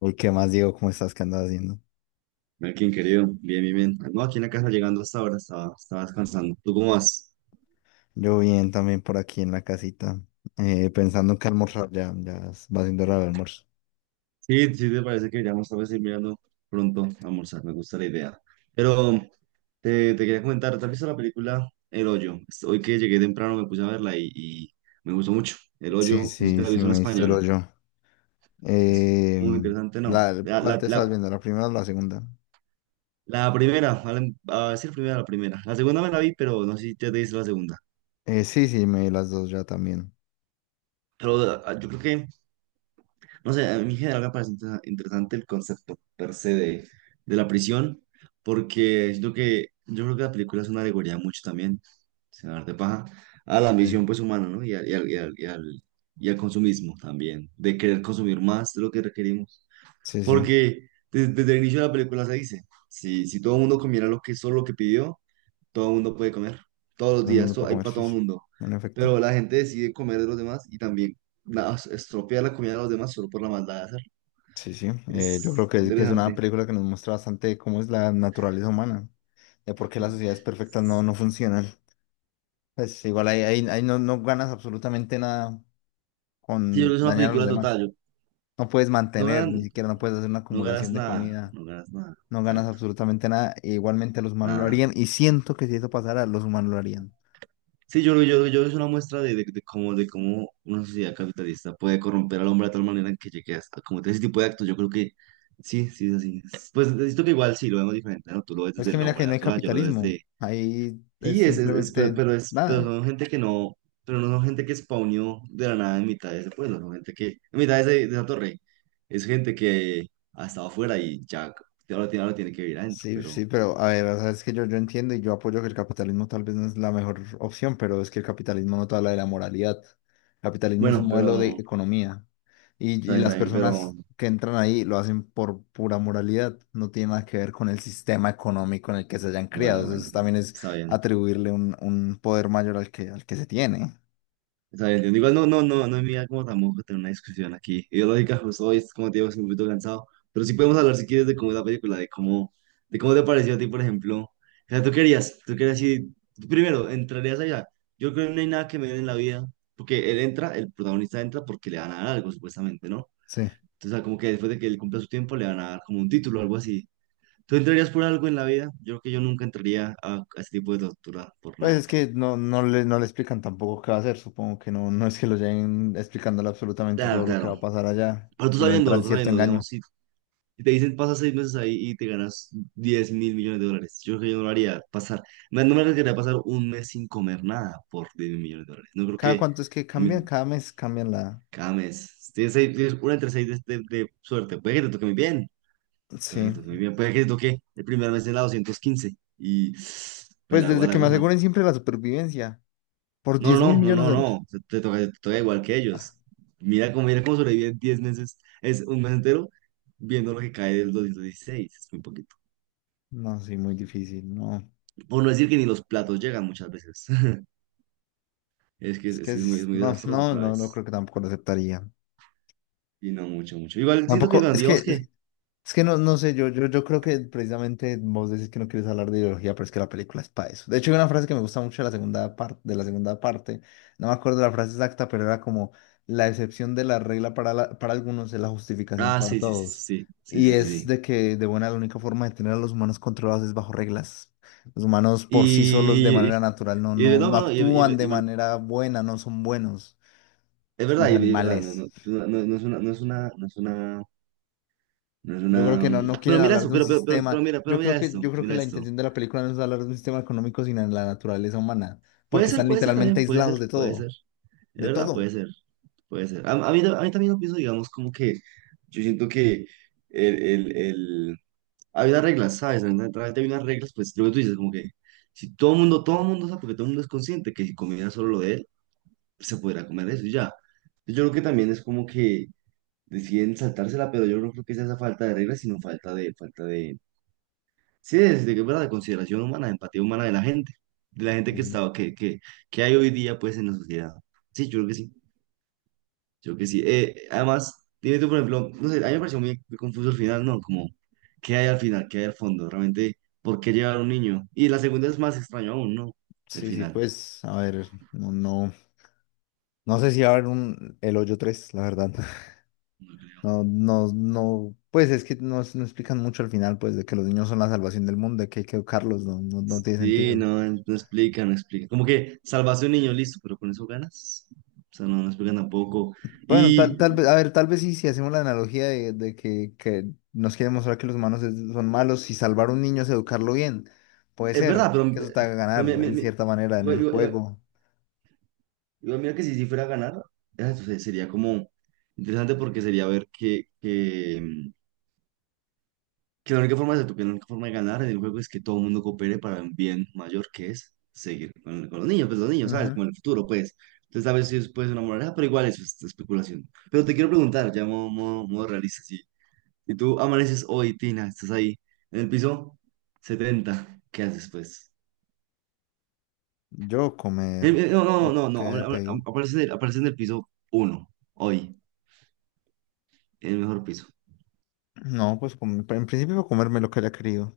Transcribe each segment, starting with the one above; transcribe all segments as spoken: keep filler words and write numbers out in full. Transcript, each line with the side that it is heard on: left: Uy, ¿qué más, Diego? ¿Cómo estás? ¿Qué andas haciendo?
right: Melkin, querido, bien, bien, bien. No, aquí en la casa llegando hasta ahora, estaba, estaba descansando. ¿Tú cómo vas?
left: Yo bien, también por aquí en la casita, eh, pensando en qué almorzar, ya, ya es- va siendo hora del almuerzo.
right: Sí, sí, te parece que ya vamos a ir mirando pronto a almorzar, me gusta la idea. Pero te, te quería comentar, ¿te has visto la película El Hoyo? Hoy que llegué temprano me puse a verla y, y me gustó mucho. El
left: Sí,
right: Hoyo, no sé si te
left: sí,
right: la has
left: sí,
right: visto en
left: me diste el
right: española.
left: hoyo.
right: Es
left: Eh,
right: muy interesante, ¿no?
left: la,
right: La,
left: ¿cuál
right: la,
left: te estás
right: la,
left: viendo? ¿La primera o la segunda?
right: la primera, a, la- a decir primera, la primera. La segunda me la vi, pero no sé si te dice la segunda.
left: Eh, sí, sí, me vi las dos ya también.
right: Pero ah, yo creo que no sé, a mí en general me parece inter- interesante el concepto per se de, de la prisión, porque siento que yo creo que la película es una alegoría mucho también, sin hablar de paja, a la
left: Sí,
right: ambición pues humana, ¿no? Y al, y al, y al, y al- y al consumismo también, de querer consumir más de lo que requerimos.
left: sí, sí,
right: Porque desde, desde el inicio de la película se dice, si, si todo el mundo comiera lo que, solo lo que pidió, todo el mundo puede comer, todos los
left: lo
right: días
left: mismo
right: to-
left: puedo
right: hay
left: comer,
right: para
left: sí,
right: todo el
left: sí,
right: mundo,
left: en efecto.
right: pero la gente decide comer de los demás y también... na- estropear la comida de los demás solo por la maldad de hacerlo.
left: Sí, sí, eh, yo creo
right: Es
left: que, que es una
right: interesante.
left: película que nos muestra bastante cómo es la naturaleza humana, de por qué las sociedades perfectas no, no funcionan. Pues igual ahí, ahí, ahí no, no ganas absolutamente nada
right: Sí, yo creo
left: con
right: que es una
left: dañar a los
right: película total.
left: demás.
right: Yo,
left: No puedes
right: no
left: mantener, ni
right: ganan,
left: siquiera no puedes hacer una
right: no ganas
left: acumulación de
right: nada.
left: comida,
right: No ganas nada.
left: no ganas
right: Exacto.
left: absolutamente nada, e igualmente los humanos lo
right: Nada.
left: harían, y siento que si eso pasara, los humanos lo harían.
right: Sí, yo creo yo, creo- yo creo que es una muestra de, de, de cómo, de cómo una sociedad capitalista puede corromper al hombre de tal manera en que llegue a a cometer ese tipo de actos. Yo creo que sí, sí es así. Pues necesito que igual sí lo vemos diferente, ¿no? Tú lo ves
left: Pero es
right: desde
left: que
right: el
left: mira
right: hombre
left: que no hay
right: natural, yo lo veo
left: capitalismo,
right: desde...
left: ahí es
right: Y es, es, es- pe-
left: simplemente
right: pero es, pero
left: nada.
right: son gente que no, pero no son gente que spawneó de la nada en mitad de ese pueblo, son gente que, en mitad de, ese- de esa torre, es gente que ha estado afuera y ya, ahora tiene, ahora tiene que vivir adentro,
left: Sí,
right: pero,
left: sí, pero a ver, o sea, es que yo, yo entiendo y yo apoyo que el capitalismo tal vez no es la mejor opción, pero es que el capitalismo no te habla de la moralidad. El capitalismo es un
right: bueno,
left: modelo de
right: pero,
left: economía y,
right: está
left: y
right: bien, está
left: las
right: bien, pero,
left: personas que entran ahí lo hacen por pura moralidad, no tiene nada que ver con el sistema económico en el que se hayan criado.
right: bueno,
left: Eso es-
right: bueno,
left: también es
right: está bien.
left: atribuirle un, un poder mayor al que, al que se tiene.
right: Está bien, entiendo. Igual no, no, no, no es mi idea como tampoco tener una discusión aquí ideológica, justo hoy, es como te digo, estoy un poquito cansado, pero sí podemos hablar si quieres de cómo es la película, de cómo, de cómo te pareció a ti, por ejemplo. O sea, tú querías, tú querías ir, tú primero, entrarías allá. Yo creo que no hay nada que me den en la vida, porque él entra, el protagonista entra porque le van a dar algo, supuestamente, ¿no?
left: Sí.
right: Entonces, o sea, como que después de que él cumpla su tiempo, le van a dar como un título o algo así. ¿Tú entrarías por algo en la vida? Yo creo que yo nunca entraría a, a ese tipo de tortura por
left: Pues
right: nada.
left: es que no, no le, no le explican tampoco qué va a hacer, supongo que no, no es que lo lleguen explicándole absolutamente
right: Claro,
left: todo lo que va
right: claro.
left: a pasar allá,
right: Pero tú
left: sino
right: sabiendo,
left: entran
right: tú
left: cierto
right: sabiendo,
left: engaño.
right: digamos, si Si te dicen pasa seis meses ahí y te ganas diez mil millones de dólares, yo creo que yo no lo haría pasar, no no me arriesgaría a pasar un mes sin comer nada por diez mil millones de dólares. No creo
left: ¿Cada
right: que
left: cuánto es que
right: mi-
left: cambian? Cada mes cambian la...
right: cada mes, tienes, seis- tienes una entre seis de, de- de suerte, puede que te toque muy bien, puede que
left: Sí.
right: te toque muy bien, puede que te toque el primer mes en la doscientos quince y pues
left: Pues
right: la hago
left: desde que
right: la
left: me
right: cosa.
left: aseguren siempre la supervivencia, por
right: No,
left: diez mil
right: no, no,
left: millones
right: no,
left: de dólares.
right: no, te, te toca, te toca igual que
left: Ah,
right: ellos. Mira cómo, mira cómo sobreviven diez meses, es un mes entero, viendo lo que cae del doscientos dieciséis es muy poquito.
left: no, sí, muy difícil, no.
right: Por no decir que ni los platos llegan muchas veces. Es que es,
left: Es que
right: que es muy, es
left: es-
right: muy
left: no,
right: desastroso,
left: no, no, no
right: ¿sabes?
left: creo que tampoco lo aceptaría.
right: Y no, mucho, mucho. Igual siento que,
left: Tampoco,
right: bueno,
left: es que
right: digamos
left: es-
right: que.
left: Es que no, no sé, yo, yo, yo creo que precisamente vos decís que no quieres hablar de ideología, pero es que la película es para eso. De hecho, hay una frase que me gusta mucho de la segunda parte, de la segunda parte, no me acuerdo la frase exacta, pero era como la excepción de la regla para, la- para algunos es la justificación
right: Ah,
left: para
right: sí, sí, sí,
left: todos.
right: sí, sí,
left: Y
right: sí, sí.
left: es
right: Sí.
left: de que de buena la única forma de tener a los humanos controlados es bajo reglas. Los humanos por sí solos de
right: Y, y,
left: manera natural no,
right: y-
left: no,
right: no,
left: no
right: no, y, y-
left: actúan de
right: y ver-
left: manera buena, no son buenos,
right: es verdad,
left: somos
right: y, y verdad, no,
left: animales.
right: no, no, no- no es una, no es una, no es una, no es
left: Yo creo
right: una.
left: que no, no
right: Pero
left: quieren
right: mira
left: hablar
right: eso,
left: de un
right: pero, pero, pero,
left: sistema.
right: pero mira, pero
left: Yo
right: mira
left: creo que,
right: esto,
left: yo creo que
right: mira
left: la
right: esto.
left: intención de la película no es hablar de un sistema económico, sino de la naturaleza humana,
right: Puede
left: porque
right: ser,
left: están
right: puede ser
left: literalmente
right: también, puede
left: aislados
right: ser,
left: de
right: puede ser.
left: todo,
right: Es
left: de
right: verdad, puede
left: todo.
right: ser, puede ser. A, a mí, a mí también lo pienso, digamos, como que yo siento que el, el, el... Hay unas reglas, ¿sabes? A través de unas reglas, pues lo que tú dices, como que si todo el mundo, todo el mundo sabe, porque todo el mundo es consciente que si comiera solo lo de él, se podrá comer eso y ya. Pues, yo creo que también es como que deciden saltársela, pero yo no creo que sea esa falta de reglas, sino falta de, falta de, sí, de, de, verdad, de consideración humana, de empatía humana de la gente, de la gente que
left: Ujú.
right: estaba, que, que, que hay hoy día, pues, en la sociedad. Sí, yo creo que sí. Yo que sí. Eh, además, dime tú, por ejemplo, no sé, a mí me pareció muy, muy confuso el final, ¿no? Como, ¿qué hay al final? ¿Qué hay al fondo? Realmente, ¿por qué llevar a un niño? Y la segunda es más extraño aún, ¿no? El
left: Sí, sí,
right: final.
left: pues, a ver, no, no, no sé si va a haber un El Hoyo tres la verdad.
right: No creo.
left: No, no, no, pues es que no, no explican mucho al final, pues, de que los niños son la salvación del mundo, de que hay que educarlos, no, no, no tiene
right: Sí,
left: sentido.
right: no, no explica, no explica. Como que salvaste a un niño, listo, pero con eso ganas. O sea, no, no explican tampoco.
left: Bueno,
right: Y
left: tal, tal vez, a ver, tal vez sí, si hacemos la analogía de, de que, que nos quiere mostrar que los humanos es- son malos y salvar a un niño es educarlo bien. Puede
right: es
left: ser
right: verdad, pero,
left: que eso te haga
right: pero
left: ganar
right: mi- mi-
left: en
right: mi-
left: cierta manera en
right: igual,
left: el
right: igual- igual-
left: juego.
right: igual mira que si, si fuera a ganar, eh, se- sería como interesante porque sería ver que, Que la única forma de, que la única forma de ganar en el juego es que todo el mundo coopere para un bien mayor, que es seguir con, con los niños, pues los niños, ¿sabes?
left: Ujú.
right: Como el futuro, pues. Entonces, a veces puedes ser una moraleja, pero igual eso es especulación. Pero te quiero preguntar, ya modo, modo, modo realista, sí. Si tú amaneces hoy, Tina, estás ahí, en el piso setenta, ¿qué haces, pues?
left: Yo
right: Eh,
left: comer
right: eh, no, no,
left: lo
right: no,
left: que
right: no, ama-
left: haya
right: ama-
left: pedido.
right: aparece en el, aparece en el piso uno, hoy, en el mejor piso.
left: No, pues com- en principio comerme lo que haya querido,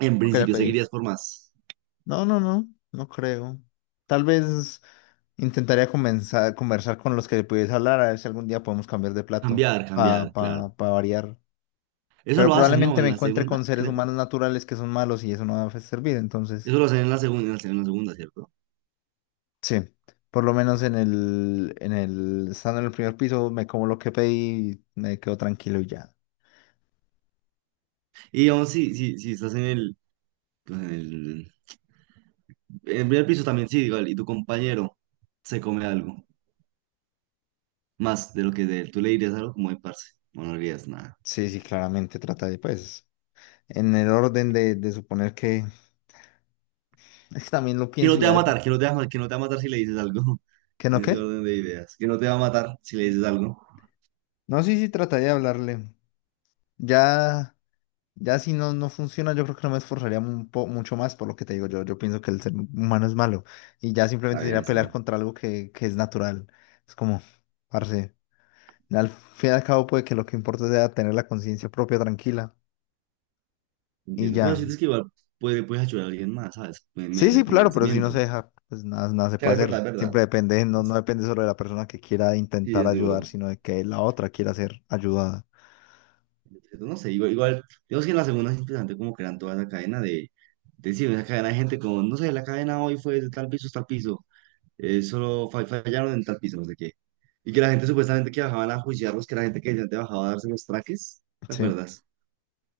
right: En
left: lo que haya
right: principio,
left: pedido.
right: seguirías por más.
left: No, no, no, no creo. Tal vez intentaría comenzar, conversar con los que pudiese hablar, a ver si algún día podemos cambiar de plato
right: Cambiar,
left: para
right: cambiar, claro.
left: pa, pa pa variar.
right: Eso
left: Pero
right: lo hacen, ¿no?
left: probablemente
right: En
left: me
right: la
left: encuentre
right: segunda,
left: con seres humanos naturales que son malos y eso no va a servir. Entonces,
right: eso lo hacen en la segunda, en la segunda, ¿cierto?
left: sí, por lo menos en el, en el, estando en el primer piso, me como lo que pedí me quedo tranquilo y ya.
right: Y aún si, si, si estás en el, pues, en el, en el primer piso también, sí, igual, y tu compañero se come algo más de lo que de él, tú le dirías algo como de parce, o no le dirías nada.
left: Sí, sí, claramente trata de, pues, en el orden de, de suponer que, es que también lo
right: Que
left: pienso
right: no te va a
left: ya,
right: matar, que no te va, a ma- que no te va a matar si le dices algo,
left: ¿que no
right: en ese
left: qué?
right: orden de ideas. Que no te va a matar si le dices algo.
left: No, sí, sí, trata de hablarle. Ya. Ya si no, no funciona, yo creo que no me esforzaría un po- mucho más por lo que te digo. Yo, yo pienso que el ser humano es malo y ya
right: Está
left: simplemente
right: bien,
left: sería
right: está
left: pelear
right: bien.
left: contra algo que, que es natural. Es como, parce, al fin y al cabo puede que lo que importa sea tener la conciencia propia tranquila y
right: Entiendo. Pero
left: ya.
right: sientes que igual puede, puedes ayudar a alguien más, ¿sabes?
left: Sí,
right: Mediante
left: sí,
right: el
left: claro, pero si no
right: convencimiento.
left: se deja, pues nada, nada se
right: Claro, es
left: puede hacer.
right: verdad, es verdad.
left: Siempre depende, no, no
right: Es-
left: depende solo de la persona que quiera
right: sí,
left: intentar
right: es
left: ayudar,
right: duro.
left: sino de que la otra quiera ser ayudada.
right: No sé, igual, igual, digamos que en la segunda es interesante como crean toda esa cadena de, de sí, esa cadena de gente como, no sé, la cadena hoy fue de tal piso hasta tal piso, eh, solo fa- fallaron en tal piso, no sé qué. Y que la gente supuestamente que bajaban a juiciarlos, que la gente que decía te bajaba a darse los traques, ¿te
left: Sí,
right: acuerdas?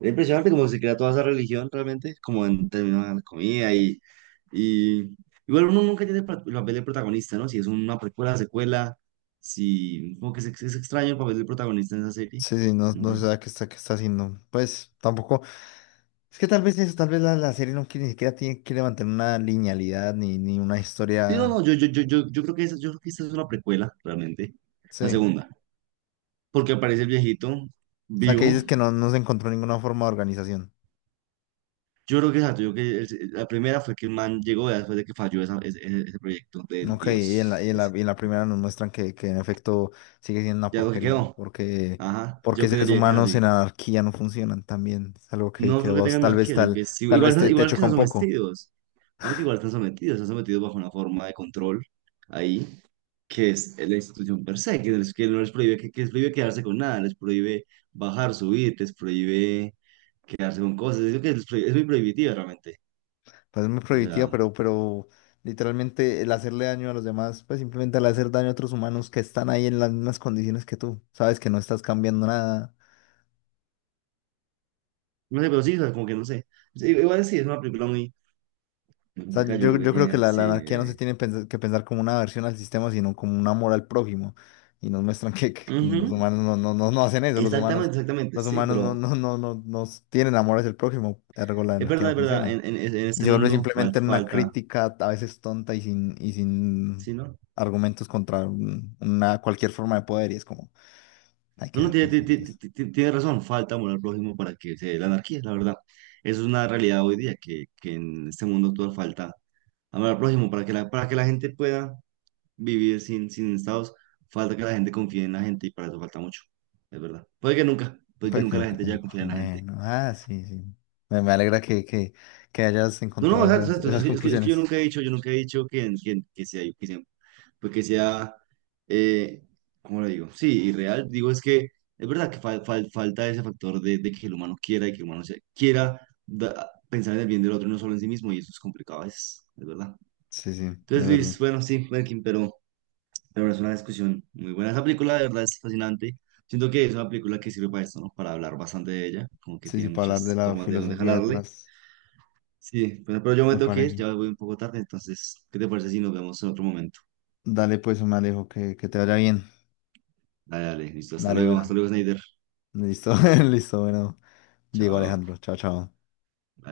right: Es impresionante como se crea toda esa religión realmente, como en términos de la comida y, y igual uno nunca tiene el pa- el papel de protagonista, ¿no? Si es una precuela, secuela, si como que es, es extraño el papel del protagonista en esa serie,
left: sí, sí, no,
right: no
left: no se
right: sé.
left: sabe qué está, qué está haciendo. Pues tampoco. Es que tal vez eso, tal vez la, la serie no quiere, ni siquiera tiene, quiere mantener una linealidad ni, ni una
right: Sí, no,
left: historia.
right: no, yo, yo, yo, yo, yo creo que esa, yo creo que esa es una precuela, realmente. La
left: Sí.
right: segunda. Porque aparece el viejito
left: O sea, que dices
right: vivo.
left: que no, no se encontró ninguna forma de organización.
right: Yo creo que exacto, yo creo que el- la primera fue que el man llegó ya después de que falló esa- ese, ese- ese proyecto del
left: Ok, y en la,
right: Dios.
left: y en
right: Ese.
left: la, y en la primera nos muestran que, que en efecto sigue siendo una
right: Ya lo que
left: porquería,
right: quedó.
left: porque,
right: Ajá,
left: porque
right: yo
left: seres
right: creería que es
left: humanos
right: así.
left: en anarquía no funcionan también. Es algo que,
right: No
left: que
right: creo que
left: vos
right: tengan
left: tal vez
right: anarquía, yo creo
left: tal,
right: que sí.
left: tal
right: Igual,
left: vez
right: no,
left: te, te
right: igual que
left: choca
right: están
left: un poco.
right: sometidos. No, que igual están sometidos, están sometidos bajo una forma de control ahí, que es la institución per se, que, no les- que no les prohíbe, que, que les prohíbe quedarse con nada, les prohíbe bajar, subir, les prohíbe quedarse con cosas. Es, lo que les prohí- es muy prohibitiva realmente.
left: Pues es muy
right: O
left: prohibitiva,
right: sea,
left: pero, pero literalmente el hacerle daño a los demás, pues simplemente al hacer daño a otros humanos que están ahí en las mismas condiciones que tú, sabes que no estás cambiando nada.
right: no sé, pero sí, o sea, como que no sé. Sí, igual sí, es una película muy muy
left: O sea,
right: complicada, yo
left: yo,
right: lo que
left: yo creo que
right: tiene,
left: la, la
right: sí,
left: anarquía no se
right: eh.
left: tiene pens- que pensar como una aversión al sistema, sino como un amor al prójimo. Y nos muestran que, que
right: Ujú.
left: los humanos no, no, no, no hacen eso, los humanos,
right: Exactamente, exactamente,
left: los
right: sí,
left: humanos no,
right: pero
left: no, no, no, no tienen amor hacia el prójimo, ergo la
right: es
left: anarquía
right: verdad,
left: no
right: es verdad,
left: funciona.
right: en, en, en
left: Y
right: este
left: se vuelve
right: mundo falta,
left: simplemente una
right: falta,
left: crítica a veces tonta y sin, y sin
right: sí, ¿no?
left: argumentos contra un- una, cualquier forma de poder. Y es como, hay
right: No,
left: que
right: no,
left: ser
right: tiene, tiene- tiene-
left: conscientes.
right: tiene- tiene razón, falta amor al prójimo para que se dé la anarquía, la verdad. Eso es una realidad hoy día, que, que en este mundo actual falta amor al prójimo para que la, para que la gente pueda vivir sin, sin estados, falta que la gente confíe en la gente y para eso falta mucho, es verdad. Puede que nunca, puede que
left: Puede que
right: nunca la
left: nunca
right: gente
left: te-
right: ya confíe en la gente.
left: Bueno, ah, sí, sí. Me, me alegra que, que, que hayas
right: No, no,
left: encontrado
right: exacto,
left: esas,
right: exacto, es
left: esas
right: que, es que, es que yo
left: conclusiones.
right: nunca he dicho, yo nunca he dicho que, que, que, si hay- que siempre pues que sea, eh, ¿cómo lo digo? Sí, irreal. Digo, es que es verdad que fal- fal- falta ese factor de, de que el humano quiera y que el humano se, quiera da- pensar en el bien del otro y no solo en sí mismo, y eso es complicado, es, es verdad.
left: Sí, sí, de
right: Entonces,
left: verdad.
right: Luis, bueno, sí, Merkin, pero, pero es una discusión muy buena. Esa película, de verdad, es fascinante. Siento que es una película que sirve para esto, ¿no? Para hablar bastante de ella, como que
left: Sí, sí,
right: tiene
left: para hablar de
right: muchas
left: la
right: formas de donde
left: filosofía
right: jalarle.
left: detrás,
right: Sí, bueno pero yo me
left: me
right: tengo que ir,
left: parece.
right: ya voy un poco tarde, entonces, ¿qué te parece si nos vemos en otro momento?
left: Dale, pues, me alejo, que, que te vaya bien.
right: Dale, dale, listo, hasta
left: Dale,
right: luego, hasta
left: bueno.
right: luego, Snyder.
left: Listo, listo, bueno. Diego
right: Chao.
left: Alejandro, chao, chao.
right: Bye.